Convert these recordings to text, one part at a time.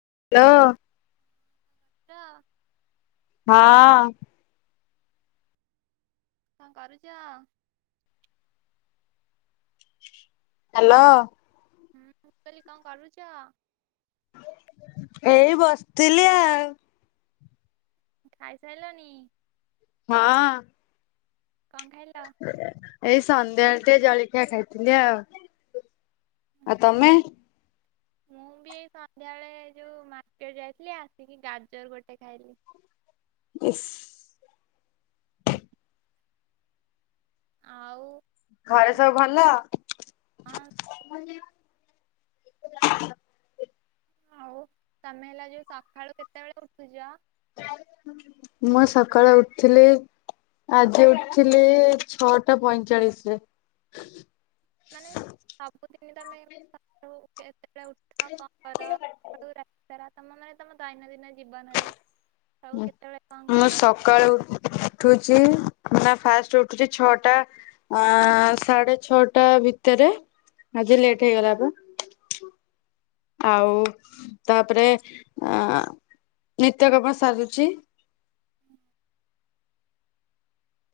[unintelligible] କଣ ହଁ। କଣ କରୁଛ? ହେଲୋ। ହୁଁ କହିଲଲି କଣ କରୁଛ? ଏଇ ବସିଥିଲି ଆଉ। ଖାଇସାରିଲନି? ହଁ। କଣ ଖାଇଲ? ଏଇ ସନ୍ଧ୍ୟାବେଳେ ଟେ ଜଳଖିଆ ଖାଇଥିଲି ଆଉ ଆଉ ତମେ? ମୁଁ ବିି। ସନ୍ଧ୍ୟାବେଳେ ଯୋଉ ମାର୍କେଟ ଯାଇଥିଲି ଆସିକି ଗାଜର ଗୋଟେ ଖାଇଲି। ଇସ୍। [inaudible] ଆଉ। ଘରେ ତମେ ସବୁ ଭଲ? ହଁ [unintelligible] ହଉ ତମେ ହେଲା ଯୋଉ ସକାଳୁ କେତେବେଳେ ଉଠୁଛ? ମୁଁ ସକାଳେ ଉଠିଥିଲି ଆଜି ଉଠିଥିଲି ଛଅଟା ପଇଁଚାଳିଶରେ। ମାନେ ସବୁଦିନ ତମେ ଯେତେବେଳେ ଉଠ କଣ କର ତମ ମାନେ ତମ ଦୈନନ୍ଦିନ ଜୀବନରେ। ସବୁ କେତେବେଳେ କଣ [unintelligible] ମୁଁ କର? ସକାଳୁଠୁ ଫାଷ୍ଟ ଉଠୁଛି ଛଅଟା ସାଢେ ଛଅଟା ଭିତରେ ଆଜି ଲେଟ୍ ହେଇଗଲା ପା। [inaudible] ଆଉ ତାପରେ ନିତ୍ୟ କ୍ରମ ସରୁଛି।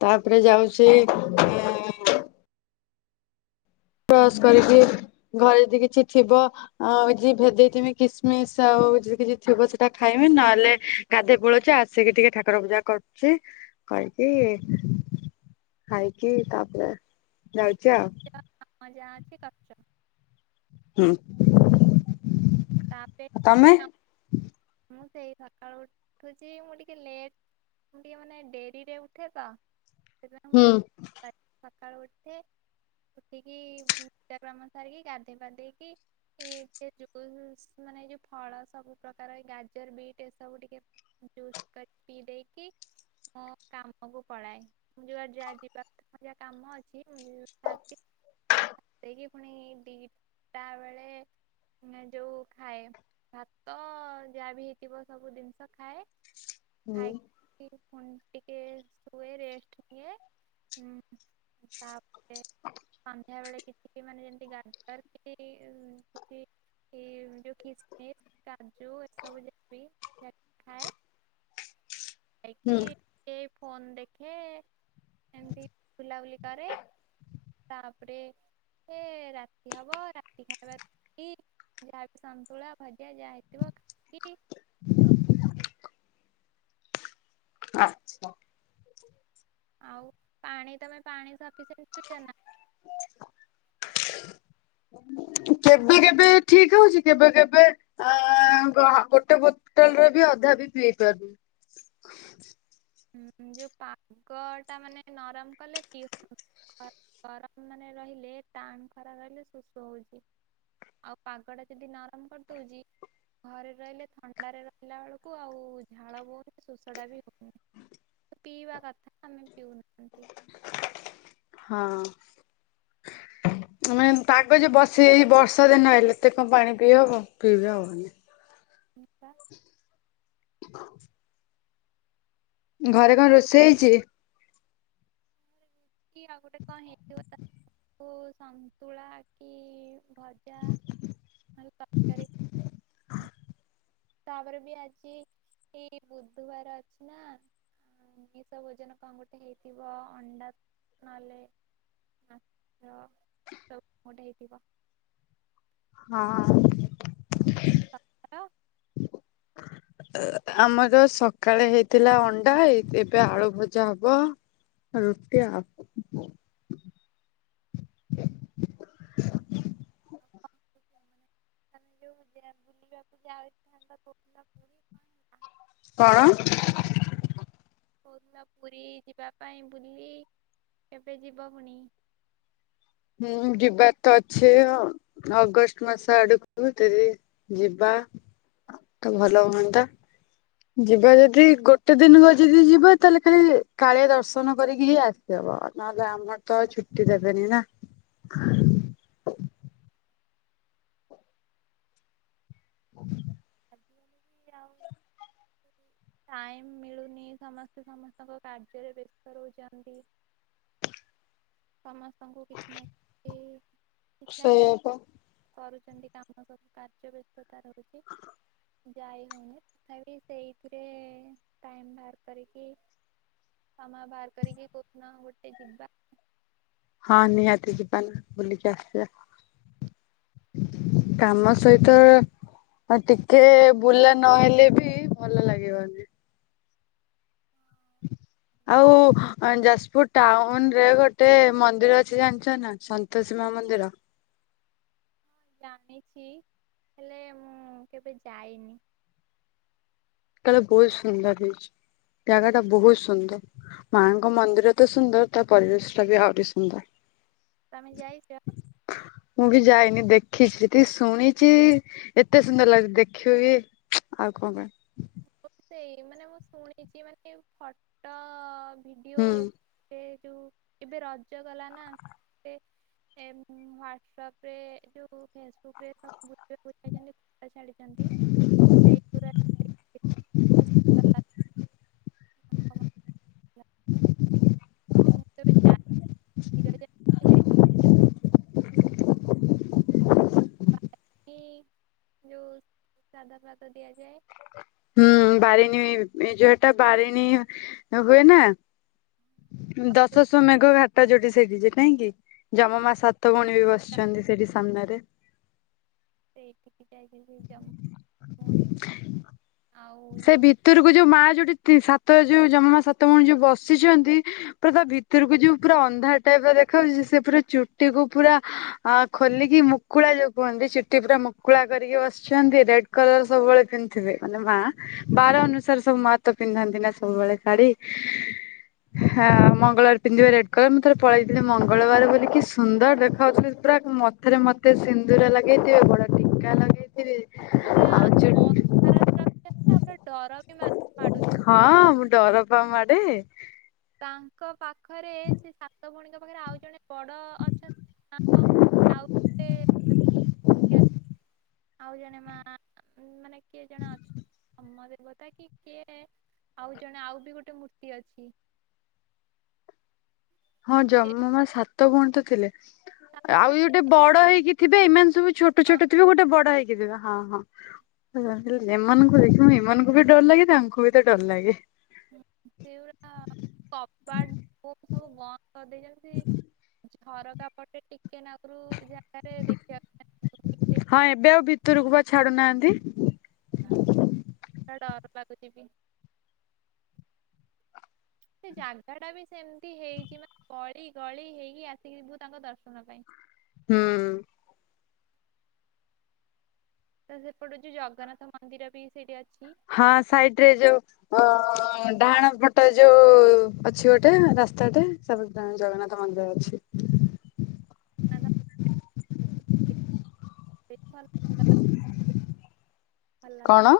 ତାପରେ ଯାଉଛି ଏ ବ୍ରସ୍ କରିକି ଘରେ ଯଦି କିଛି ଥିବ ଭେଜେଇଥବି କିସ ମିସ୍ ଆଉ ଯଦି କିଛି ଥିବ ସେଟା ଖାଇବି ନହେଲେ ଗାଧୋଇ ପୋଳୁଛି ଆସିକି ଟିକେ ଠାକୁର ପୂଜା କରୁଛି। କହିକି ଖାଇକି ତାପରେ ଖାଇକି ଯାଉଛି ଆଉ। ଯାଅ, [unintelligible] ହୁଁ। [unintelligible] ତମେ? ସକାଳୁ ଉଠୁଛି ମୁଁ ଟିକେ ଲେଟ ମୁ ଟିକେ ମାନେ ଡେରିରେ ଉଠେ ତ ସେତ ହୁଁ ବେଳେ ମୁଁ ସଖାଳୁ ଉଠେ। ଉଠିକି ପୂଜା କାମ ସାରିକି ଗାଧେଇ କାମ ସାରିକି ସେ ଯ ମାନେ ଏ ଯୋଉ ଫଳ ସବୁ ପ୍ରକାର ଗାଜର ବିଟ୍ ଏ ସବୁ ଟିକେ ଜୁସ୍ ପିଇ ଦେଇକି ମୋ କାମକୁ ପଳାଏ ଯୁଆଡେ ଯ ଜିବା କଥା ମୋର ଯ କାମ ଅଛି ସାରିକି। ଆସକି ପୁଣି ଦି ଟା ବେଳେ ଯୋଉ ଖାଏ ଭାତ ଯାହା ବି ହେଇଥିବ ସବୁ ଜିନିଷ ଖାଏ। ଖାକି ଟିକ ଶୁଏ ରେଷ୍ଟ୍ ନିଏ। ସନ୍ଧ୍ୟା ବେଳେ କିଛି ମାନେ ଯେମତି ଗାଜର କି [unintelligible] କିସମିସ କାଜୁ ଏସବୁ ଯାହା ବି ଥାଏ ତାକୁ ଖାଏ। ହୁଁ ଖାଇକୀ ଟିକେ ଫୋନ ଦେଖେ ଏମତି ବୁଲା ବୁଲି କରେ। ତାପରେ ଟିକେ ରାତି ହବ ରାତି ଖାଇବାର ଯାହା ସନ୍ତୁଳା ଭଜା ଯା ହେଇଥିବ ଖାଇକି ଆଚ୍ଛା। ଆଉ ପାଣି ତମେ ପାଣିି ସିଫିସେଣ୍ଟ ପିଉଛ ନା? [inaudible] [unintelligible] କେବେ କେବେ ଠିକ ହଉଛି। କେବେ କେବେ ଗୋଟେଏନେ ବୋତଲରେ ବି ଅଧା ତଥାପି ପି ପାରୁନି। ହୁଁ ଯୋଉ ପାଗ ଟା ମାନେ ନରମ କଲେ ପି ଗରମ ମାନେ ରହିଲେ ଟାଣ ଖରା ରହିଲେ ଶୋଷ ହୋଉଛି। ଆଉ ପାଗ ଟା ଯଦି ଆରାମ କରିଦଉଛି। ଘରେ ରହିଲେ ଥଣ୍ଡାରେ ରହିଲା ବେଳକୁ ଆଉ ଝାଳ ବହୁନି ଶୋଷ ଟା ବି ହୋଉନି। ପିଇବା କଥା ଆମେ ପିଉନ ହଁ। ଆମାନେ ପାଗଜ ବସଇ ବର୍ଷା ଦିନ ହେଲେ ଏତେ କଣ ପାଣି ପିଇ ହବ ପିଇବି ହବନି। ଘରେ କଣ ରୋଷେଇ ହେଇଛି? କି ଆଉ ଗୋଟେ କଣ ହେଇଥିବ ତା ତାକୁ ସନ୍ତୁଳା କି ଭଜା। ନ ହେଲେ ତର୍କାରି ତାପରେ ବି ଆଜି ଏଇ ବୁଧବାର ଅଛି ନା? ଆମିଷ ଭୋଜନ କଣ ଗୋଟେ ହେଇଥିବ ଅଣ୍ଡା ନହେଲେ ମାଛ ସବୁ ଗୋଟେ ହେଇଥିବ। ହଁ। ତମର ଆମର ସକାଳେ ହେଇଥିଲା ଅଣ୍ଡା ଏ ଏବେ ଆଳୁ ଭଜା ହବ। ରୁଟି ଆଉ ଆ ଆଦି ବୁଲି ବପ ଯ ଆ କ ପୁଣି କଣ? କଣ? କହୁଥିଲ ପୁରୀ ଯିବା ପାଇଁ ବୁଲି କେବେ ଯିବ ପୁଣି? ହୁଁ ଯିବା ତ ଅଛି ଅଗଷ୍ଟ ମାସ ଆଡକୁ ଯଦି ଯିବା। ତ ଭଲ ହୁଅନ୍ତା। ଯିବା ଯଦି ଗୋଟେ ଦିନ ଯଦି ଯିବା ତାହେଲେ ଖାଲି କାଳିଆ ଦର୍ଶନ କରିକି ହିଁ ଆସିବା। ନହଲେ ଆମର ତ ଛୁଟି ଦେବେନି ନା। [unintelligible] ଉ ଟାଇମ୍ ମିଳୁନି ସମସ୍ତେ ସମସ୍ତଙ୍କ କାର୍ଯ୍ୟରେ ବ୍ୟସ୍ତ ରହୁଛନ୍ତି। ସମସ୍ତଙ୍କୁ କିଛି ନା କିଛି କିଛି ନା କିଛି ସେଇଆ ପା କରୁଛନ୍ତି କାମ ସବୁ କାର୍ଯ୍ୟ ବ୍ୟସ୍ତତା ରହୁଛି। ଯାଇ ହଉନି ତଥାପି ସେଇଥିରେ ଟାଇମ ବାହାର କରିକି ସମୟ ବାହାର କରିକି କୋଉ ଦିନ ଗୋଟେ ଯିବା ହଁ ନିହାତି ଯିବା ନା ବୁଲିକି ଆସିବା କାମ ସହିତ ଆଉ ଟିକେ ବୁଲା ନହେଲେ ବି ଭଲ ଲାଗିବନି [unintelligible] ଆଉ ଯାଜପୁର ଟାଉନ ରେ ଗୋଟେ ମନ୍ଦିର ଅଛି ଜାଣିଛ ନା ସନ୍ତୋଷୀ ମା ମନ୍ଦିର [unintelligible] ଜାଣିଛି ହେଲେ ମୁଁ କେବେ ଯାଇନି କହଲେ ବହୁତ ସୁନ୍ଦର ହେଇଛି। ଜାଗା ଟା ବହୁତ ସୁନ୍ଦର ମାଙ୍କ ମନ୍ଦିର ତ ସୁନ୍ଦର ତା ପରିବେଶ ଟା ବି ଆହୁରି ସୁନ୍ଦର ତମେ ଯାଇଛ? ମୁଁ ବି ଯାଇନି ଦେଖିଛି ଯେତିକି ଶୁଣିଛି ଏତେ ସୁନ୍ଦର ଲାଗୁଛି ଦେଖିବ ବି ଆଉ କବେ ମୁଁ ସେଇ ମାନେ ମୁଁ ଶୁଣିଛି ମାନେ ଫଟୋ ଭିଡିଓ ହୁଁ। ଏତେ ଯୋଉ ଏବେ ରଜ ଗଲା ନା ସେ ହାଟସପ ରେ ଯୋଉ ଫେସବୁକ ସବୁଛନ୍ତି। ଛାଡିଛନ୍ତି ସେ ପା [inaudible] [inaudible] ଯୋଉ ସାଧା ପ୍ରାତ ଦିଆଯାଏ ଆଉ। ହଁ ବାଡ଼ିିନୀ ଏ ଯଟା ବାାରିନୀ ହୁଏନା। ଆଉ ଯୋଉ ଦଶଶହ ମେଘ ଘାାତ ଟ ଯୋଠ ସେଠି ଯେଟାଁ କି ଜମ ମା ସାତ ଭଉଣୀ ବି ବସିଛନ୍ତି ସେଠି ସାମ୍ନାରେ ସେ ଏଠି କି ଯାଇକି ସେ ଜ ମୁ ସେ ଭିତରକୁ ଯୋଉ ମାଆ ଯୋଉଠି ସାତ ଯୋଉ ଜମା ମା ସାତ ଭଉଣ ଯୋଉ ବସିଛନ୍ତି ପ୍ର ଭିତରକୁ ଯୋଉ ପୁରା ଅନ୍ଧାର ଟାଇପ ଦେଖାଯାଉଛି ସେ ପୁରା ଚୁଟିକୁୁ ପୁରା ଖୋଲିକି ମୁ ମୁକୁଳା ଯୋଉ କୁହନ୍ତି ଚିଟି ପୁରା ମୁକୁଳା କରିକି ବସିଛନ୍ତି ରେଡ କଲର ସବୁବେଳେ ପିନ୍ଧିବେ ମାନେ ମା ବାର ଅନୁସାରେ ସବୁ ମାତ ପିନ୍ଧନ୍ତି ନା ସବୁବେଳେ ଶାଢୀ ହଁ ମଙ୍ଗଳବାର ପିନ୍ଧିବ ରେଡ କଲର ମୁଁ ଥରେ ପଳେଇଥିଲି ମଙ୍ଗଳବାର ବୋିକି ସୁନ୍ଦର ଦେଖାାଯାଉ। ଗୁଡା ମଥରେ ମତେ ସିନ୍ଦୁର ଲଗେଇଥିବେ ବଡ ଟଙ୍କକା ଲଗେଇଥିବେ। ପୁରା ଆଉ ଚୁ ଭାରତ ହଁ ମୁଁ ଡର ପାଉ ମାଡେ ତାଙ୍କ ପାଖରେ ସେ ସାତ ଭଣିକା ପାଖରେ ଆଉ ଜଣେ ବଡ ଅଛନ୍ତି କଣ ଆଉ ଗ କି ଆଉ ଜଣେ ମା ମାନେ କିଏ ଜଣେ ଅଛି ସମ ବତା କି କିଏ ଆଉ ଜଣେ ଆଉ ବି ଗୋଟେ ମୂର୍ତ୍ତି ଅଛି। [inaudible] ହଁ ଜମ ମା ସାତ ଭଉଣ ତ ଥିଲେ ସାତ ଆଉ ଭଉଣୀ ଯୋଉଟେ ବଡ ହେଇକି ଥିବେ ଏଇମାନେ ସବୁ ଛୋଟ ଛୋଟ ଥିବେ ଗୋଟେ ବଡ ହେଇକି ିବ ହଁ ହଁ। ହ ହେ ଏମାନଙ୍କୁ ଦେଖିବୁ ଏମାନଙ୍କୁ ବି ଡର ଲାଗେ ତାଙ୍କୁ ବି ତ ଡର ଲାଗେ ସେଗଡା କପଟ ସବୁନ୍ଦ ସତେ ଯେମତି ଝରକା ପଟେ ଟିକେ। କେନାକରୁ ଜାଗାତଟେ ଦେଖିବା। ହୁଁ। ହଁ। ଡର ଲାଗୁଯିବି। ସେ ଜାଗା ଟା ବି ସେମିତି ହେଇଛି ମାନେ ଗଳି ଗଳି ହେଇକି ଆସିବୁ ତାଙ୍କ ଦର୍ଶନ ପାଇଁ। ହୁଁ। ତ ସେ ପଡୁଛି ଜଗନ୍ନାଥ ମନ୍ଦିରବି ସେଇଠୀ ଅଛି। ହଁ ସାଇଡରେ ଯୋଉ ଅ- ଡାହାଣ ପଟ ଯୋଉ ଅଛି ଗୋଟେ ରାସ୍ତାଟେ ଜଗନ୍ନାଥ ମନ୍ଦିର ଅଛି। [inaudible] [unintelligible] ଭଲ ଲାଗୁଛି କଣ?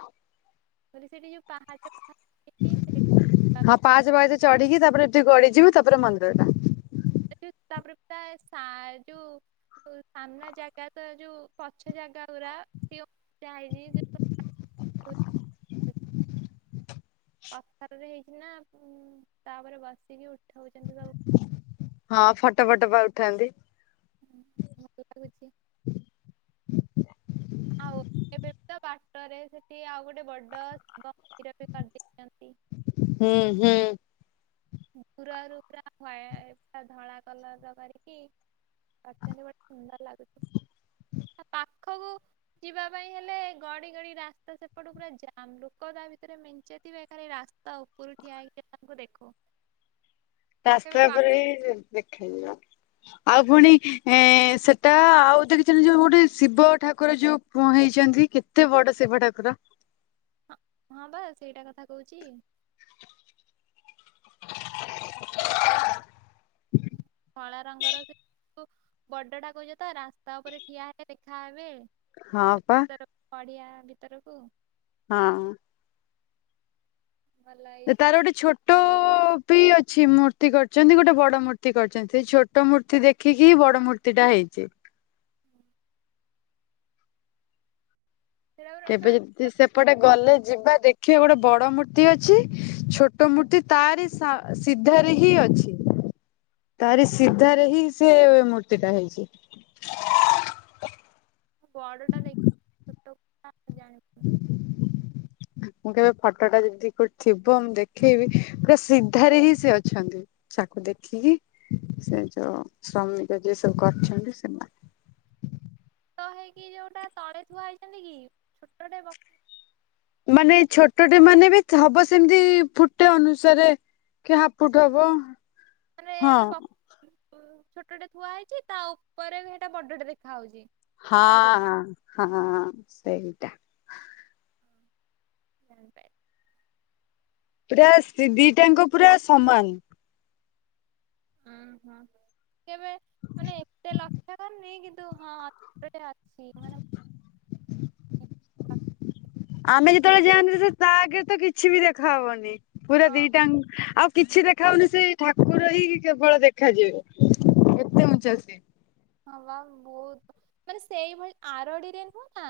ବୋଲି ସେଠି ଯୋଉ ପାହାଚ- ପାହାଚ ହେଇଛି ହଁ ପାଞ୍ଚ ବାଜେ ଚଢିକି ତାପରେ ଏଠି ଗଡିଯିବୁ ତାପରେ ମନ୍ଦିର ଟା। ତାପରେ ପ୍ରାୟ ସାଜୁ। ସାମ୍ନା ଜାଗାତ ଯୋଉ ପଛ ଜାଗା ପୁରା [unintelligible] [inaudible] ପଥରରେ ହେଇଛି ନା ତାପରେ ବସିକି ଉଠଉଛନ୍ତି ସବୁ। ହଁ ଫଟୋ ଫଟୋ ପା ଉଠାନ୍ତି। ଭଲ ଲାଗୁଛି ଆଉ ଏବେବି ତ ବାଟରେ ସେଠି ଆଉ ଗୋଟେ ବଡ ଶିବ ମନ୍ଦିର ବି କରିଦେଇଛନ୍ତି। ହୁଁ ହୁଁ। ଦୁରରୁ ପୁରା ହ୍ୱାଇଟ ପୁରା ଧଳା କଲର କରିକି। [unintelligible] ସୁନ୍ଦର ଲାଗୁଛି। ପାଖକୁ। ଯିବା ପାଇଁ ହେଲେ ଗଡି ଗଡି ରାସ୍ତା ସେପଟ ପୁରା ଜାମ୍। ଲୋକ ତା ଭିତରେ ମେଞ୍ଚେଥିବେ ଖାଲି ରାସ- ତା ଉପରୁ ଠିଆ ହେଇକି ତାଙ୍କୁ ଦେଖୁ। କେବେ ରାସ୍ତା ପା ଉପରେ ହି ସେମିତି ଦେଖି ହେଇ ଯିବ। ଆଉ ପୁଣି ଏ ସେଟା ଆଉ ଦେଖିଛନ୍ତି ଯୋଉ ଗୋଟେ ଶିବ ଠାକୁର ଯୋଉ। ହେଇଛନ୍ତି କେତେ ବଡ ଶିବ ଠାକୁର। ହଁ ବା ସେଇଟା କଥା କହୁଛି। କଳା ରଙ୍ଗର ସେ ବଡ ଟା କହୁଛ ତ ରାସ୍ତା ଉପରେ ଠିଆ ହେଲେ ଦେଖାହେବେ। ହଁ ପା ଭିତରକୁ ପଡିଆ ଭିତରକୁ। ହଁ। ଭଲ ହେଇଛି ତାର ଗୋଟେ ଛୋଟ- ବି ଅଛି ମୂର୍ତ୍ତି କରିଛନ୍ତି ଗୋଟେ ବଡ ମୂର୍ତ୍ତି କରିଛନ୍ତି। ଛୋଟ ମୂର୍ତ୍ତି ଦେଖିକି ହି ବଡ ମୂର୍ତ୍ତି- ସେଟା ହେଇଛି। ସେଟା ପୁରା କେବେ ଯଦି ସେପଟେ ଗଲେ ଯିବା ଦେଖି। ଖିଆ ଗୋଟେ ବଡ ମୂର୍ତ୍ତି ଅଛି। ଛୋଟ ମୂର୍ତ୍ତି ତାରି ସା ସିଧାରେ ହିଁ ଅଛି। ତାରି ସିଧାରେ ହିଁ ସେ ମୂର୍ତ୍ତିଟା ହେଇଚି। ବଡଟା ଦେଖି ଛୋଟଟା ଜାଣି [inaudible] ମୁଁ କେବେ ଫଟଟା ଯଦି କୋଉଠି ଥିବ। ମୁଁ ଦେଖେଇବି ପୁରା ସିଧାରେ ହିଁ ସେ ଅଛନ୍ତି। ଚାକୁ [unintelligible] ଦେଖିକି ସେ ଯୋଉ ଶ୍ରମିକ ଯିଏ ସବୁ କରିଛନ୍ତି ସେମାନେ। [inaudible] [unintelligible] ହେଇକି ଯୋଉଟା ତଳେ ଥୁଆ ହେଇଚନ୍ତି କି ଛୋଟଟେ ବ ମାନେ ଛୋଟଟେ ମାନେ ବି ହବ ସେମିତି ଫୁଟେ ଅନୁସାରେ କି ହାପ୍ ଫୁଟ ହବ। ମାନେ ହଁ ଏମିତି [unintelligible] ଛୋଟଟେ ଥୁଆ ହେଇଚି ତା ଉପରେ ବି ହେଟା ବଡଟେ ଦେଖା ହୋଉଚି। ହଁ ହଁ ସେଇଟା। ଜାଣି ପାଇ ପୁରା ସେ ଦିଟାଙ୍କ ପୁରା ସମାନ। ହୁଁ ହୁଁ କେବେ ମାନେ ଏତେ ଲା। [unintelligible] ନେଇ କିନ୍ତୁ ହଁ ଗୋଟେ ଅଛି ମାନେ [unintelligible] ଆମେ ଯେତେବେଳେ ଯାଆନ୍ତି ସେ ତା ଆଗରେ ତ କିଛି ବି ଦେଖାହବନି ପୁରା ହଁ ଦିଟାଙ୍କୁ ଆଉ କିଛି ଦେଖା ହଉନି ସେଇ ଠାକୁର ହିଁ କେବଳ ଦେଖାଯିବେ ଏତେ ଉଞ୍ଚା ସିଏ। ହ ବହୁତ ମାନେ ସେଇଭଳି ଆରଡିରେ ନୁହଁ ନା।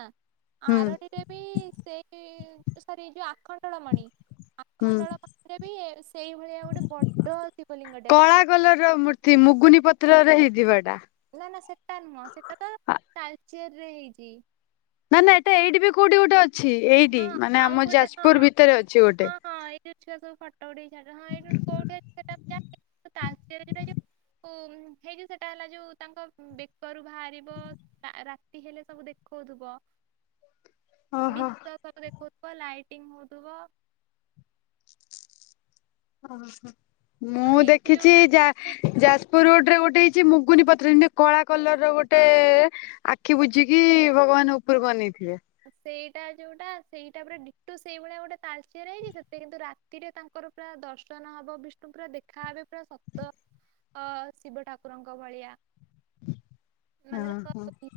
ହୁଁ ଆରଡିରେ ବି ସେଇ ସରି ଯୋଉ ଆଖଣ୍ଡଳମଣି। ହୁଁ ଆଖଣ୍ଡଳମଣିରେ ବି ସେଇଭଳିଆ ଗୋଟେ ବଡ ଶିବଲିଙ୍ଗଟେ ଅଛି। ମୁୁଗୁନି ପଥରରେ ହେଇ ନା ନା ସେଟା ନୁହଁ ସେଟା ତାଳଚେରରେ ହେଇଛି। ନା ନା ଏଟା ଏଇଠି ବି କୋଉଠି ଗୋଟେ ଅଛି ଏଇଠି ହଁ ମାନେ ଆଉ ଆମ ଗୋଟେ ହଁ ଯାଜପୁର ଭିତରେ ଅଛି ଗୋଟେ। ହଁ ହଁ ଏଇ ଯୋଉ ଛୁଆ ସବୁ ଫଟୋ ଉଠେଇକି ଚାଡୁଛନ୍ତି ହଁ ଏଇଠୁ କୋଉଠି ଅଛି ସେଟା ତ ମୁଁ ଜାଣିନି କିନ୍ତୁ ତାଳଚେରରେ ହୁଁ ହେଇ ଯୋଉ ସେଟା ହେଲା ଯୋଉ ତାଙ୍କ ବେକରୁ ବାହାରିବ ତା ରା। ହେଲେ ସବୁ ଦେଖଉଥିବ ଓହୋ। [unintelligible] ଦେଖୋଉଥିବ ଲାଇଟିଙ୍ଗ ହଉଥିବ ଅ ହ ମୁଁ ଆଉ ଏଇଠି ଦେଖିଛି ଯୋଉଟା ଯା ଯାଜପୁର ରୋଡରେ ଗୋଟେ ମୁଗୁନି ପଥରରେ ଯେମିତି କଳା କଲର ର ଗୋଟେ ଆଖି ବୁଝିକି ଭଗବାନ ଉପରକୁ ଅନେଇ [unintelligible] ହଁ ସେଇଟା ଯୋଉଟା ସେଇଟା ପୁରା ଡିଟୋ ସେଇ ଭଳିଆ ଗୋଟେ ତାଳଚେରରେ ହେଇଛି ସେଥିରେ କିନ୍ତୁ ରାତିରେ ତାଙ୍କର ପୁରା ଦର୍ଶନ ହବ ବିଷ୍ଣୁ ପୁରା ଦେଖାହେବେ ପୁରା ସତ ଅ ଶିବ ଠାକୁରଙ୍କ ଭଳିଆ ହଁ ମାନେ ହଁ। ତାଙ୍କ [unintelligible]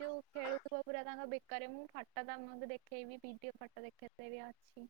ଯୋଉ ଖେଳୁଥିବ ପୁରା ତାଙ୍କ ବେ କରେ ମୁଁ ଫଟୋ ତମକୁ ଦେଖେଇବି ଭିଡିଓ ଫଟୋ ଦେଖେଇବି ସେଥିରେ ବି ଅଛି।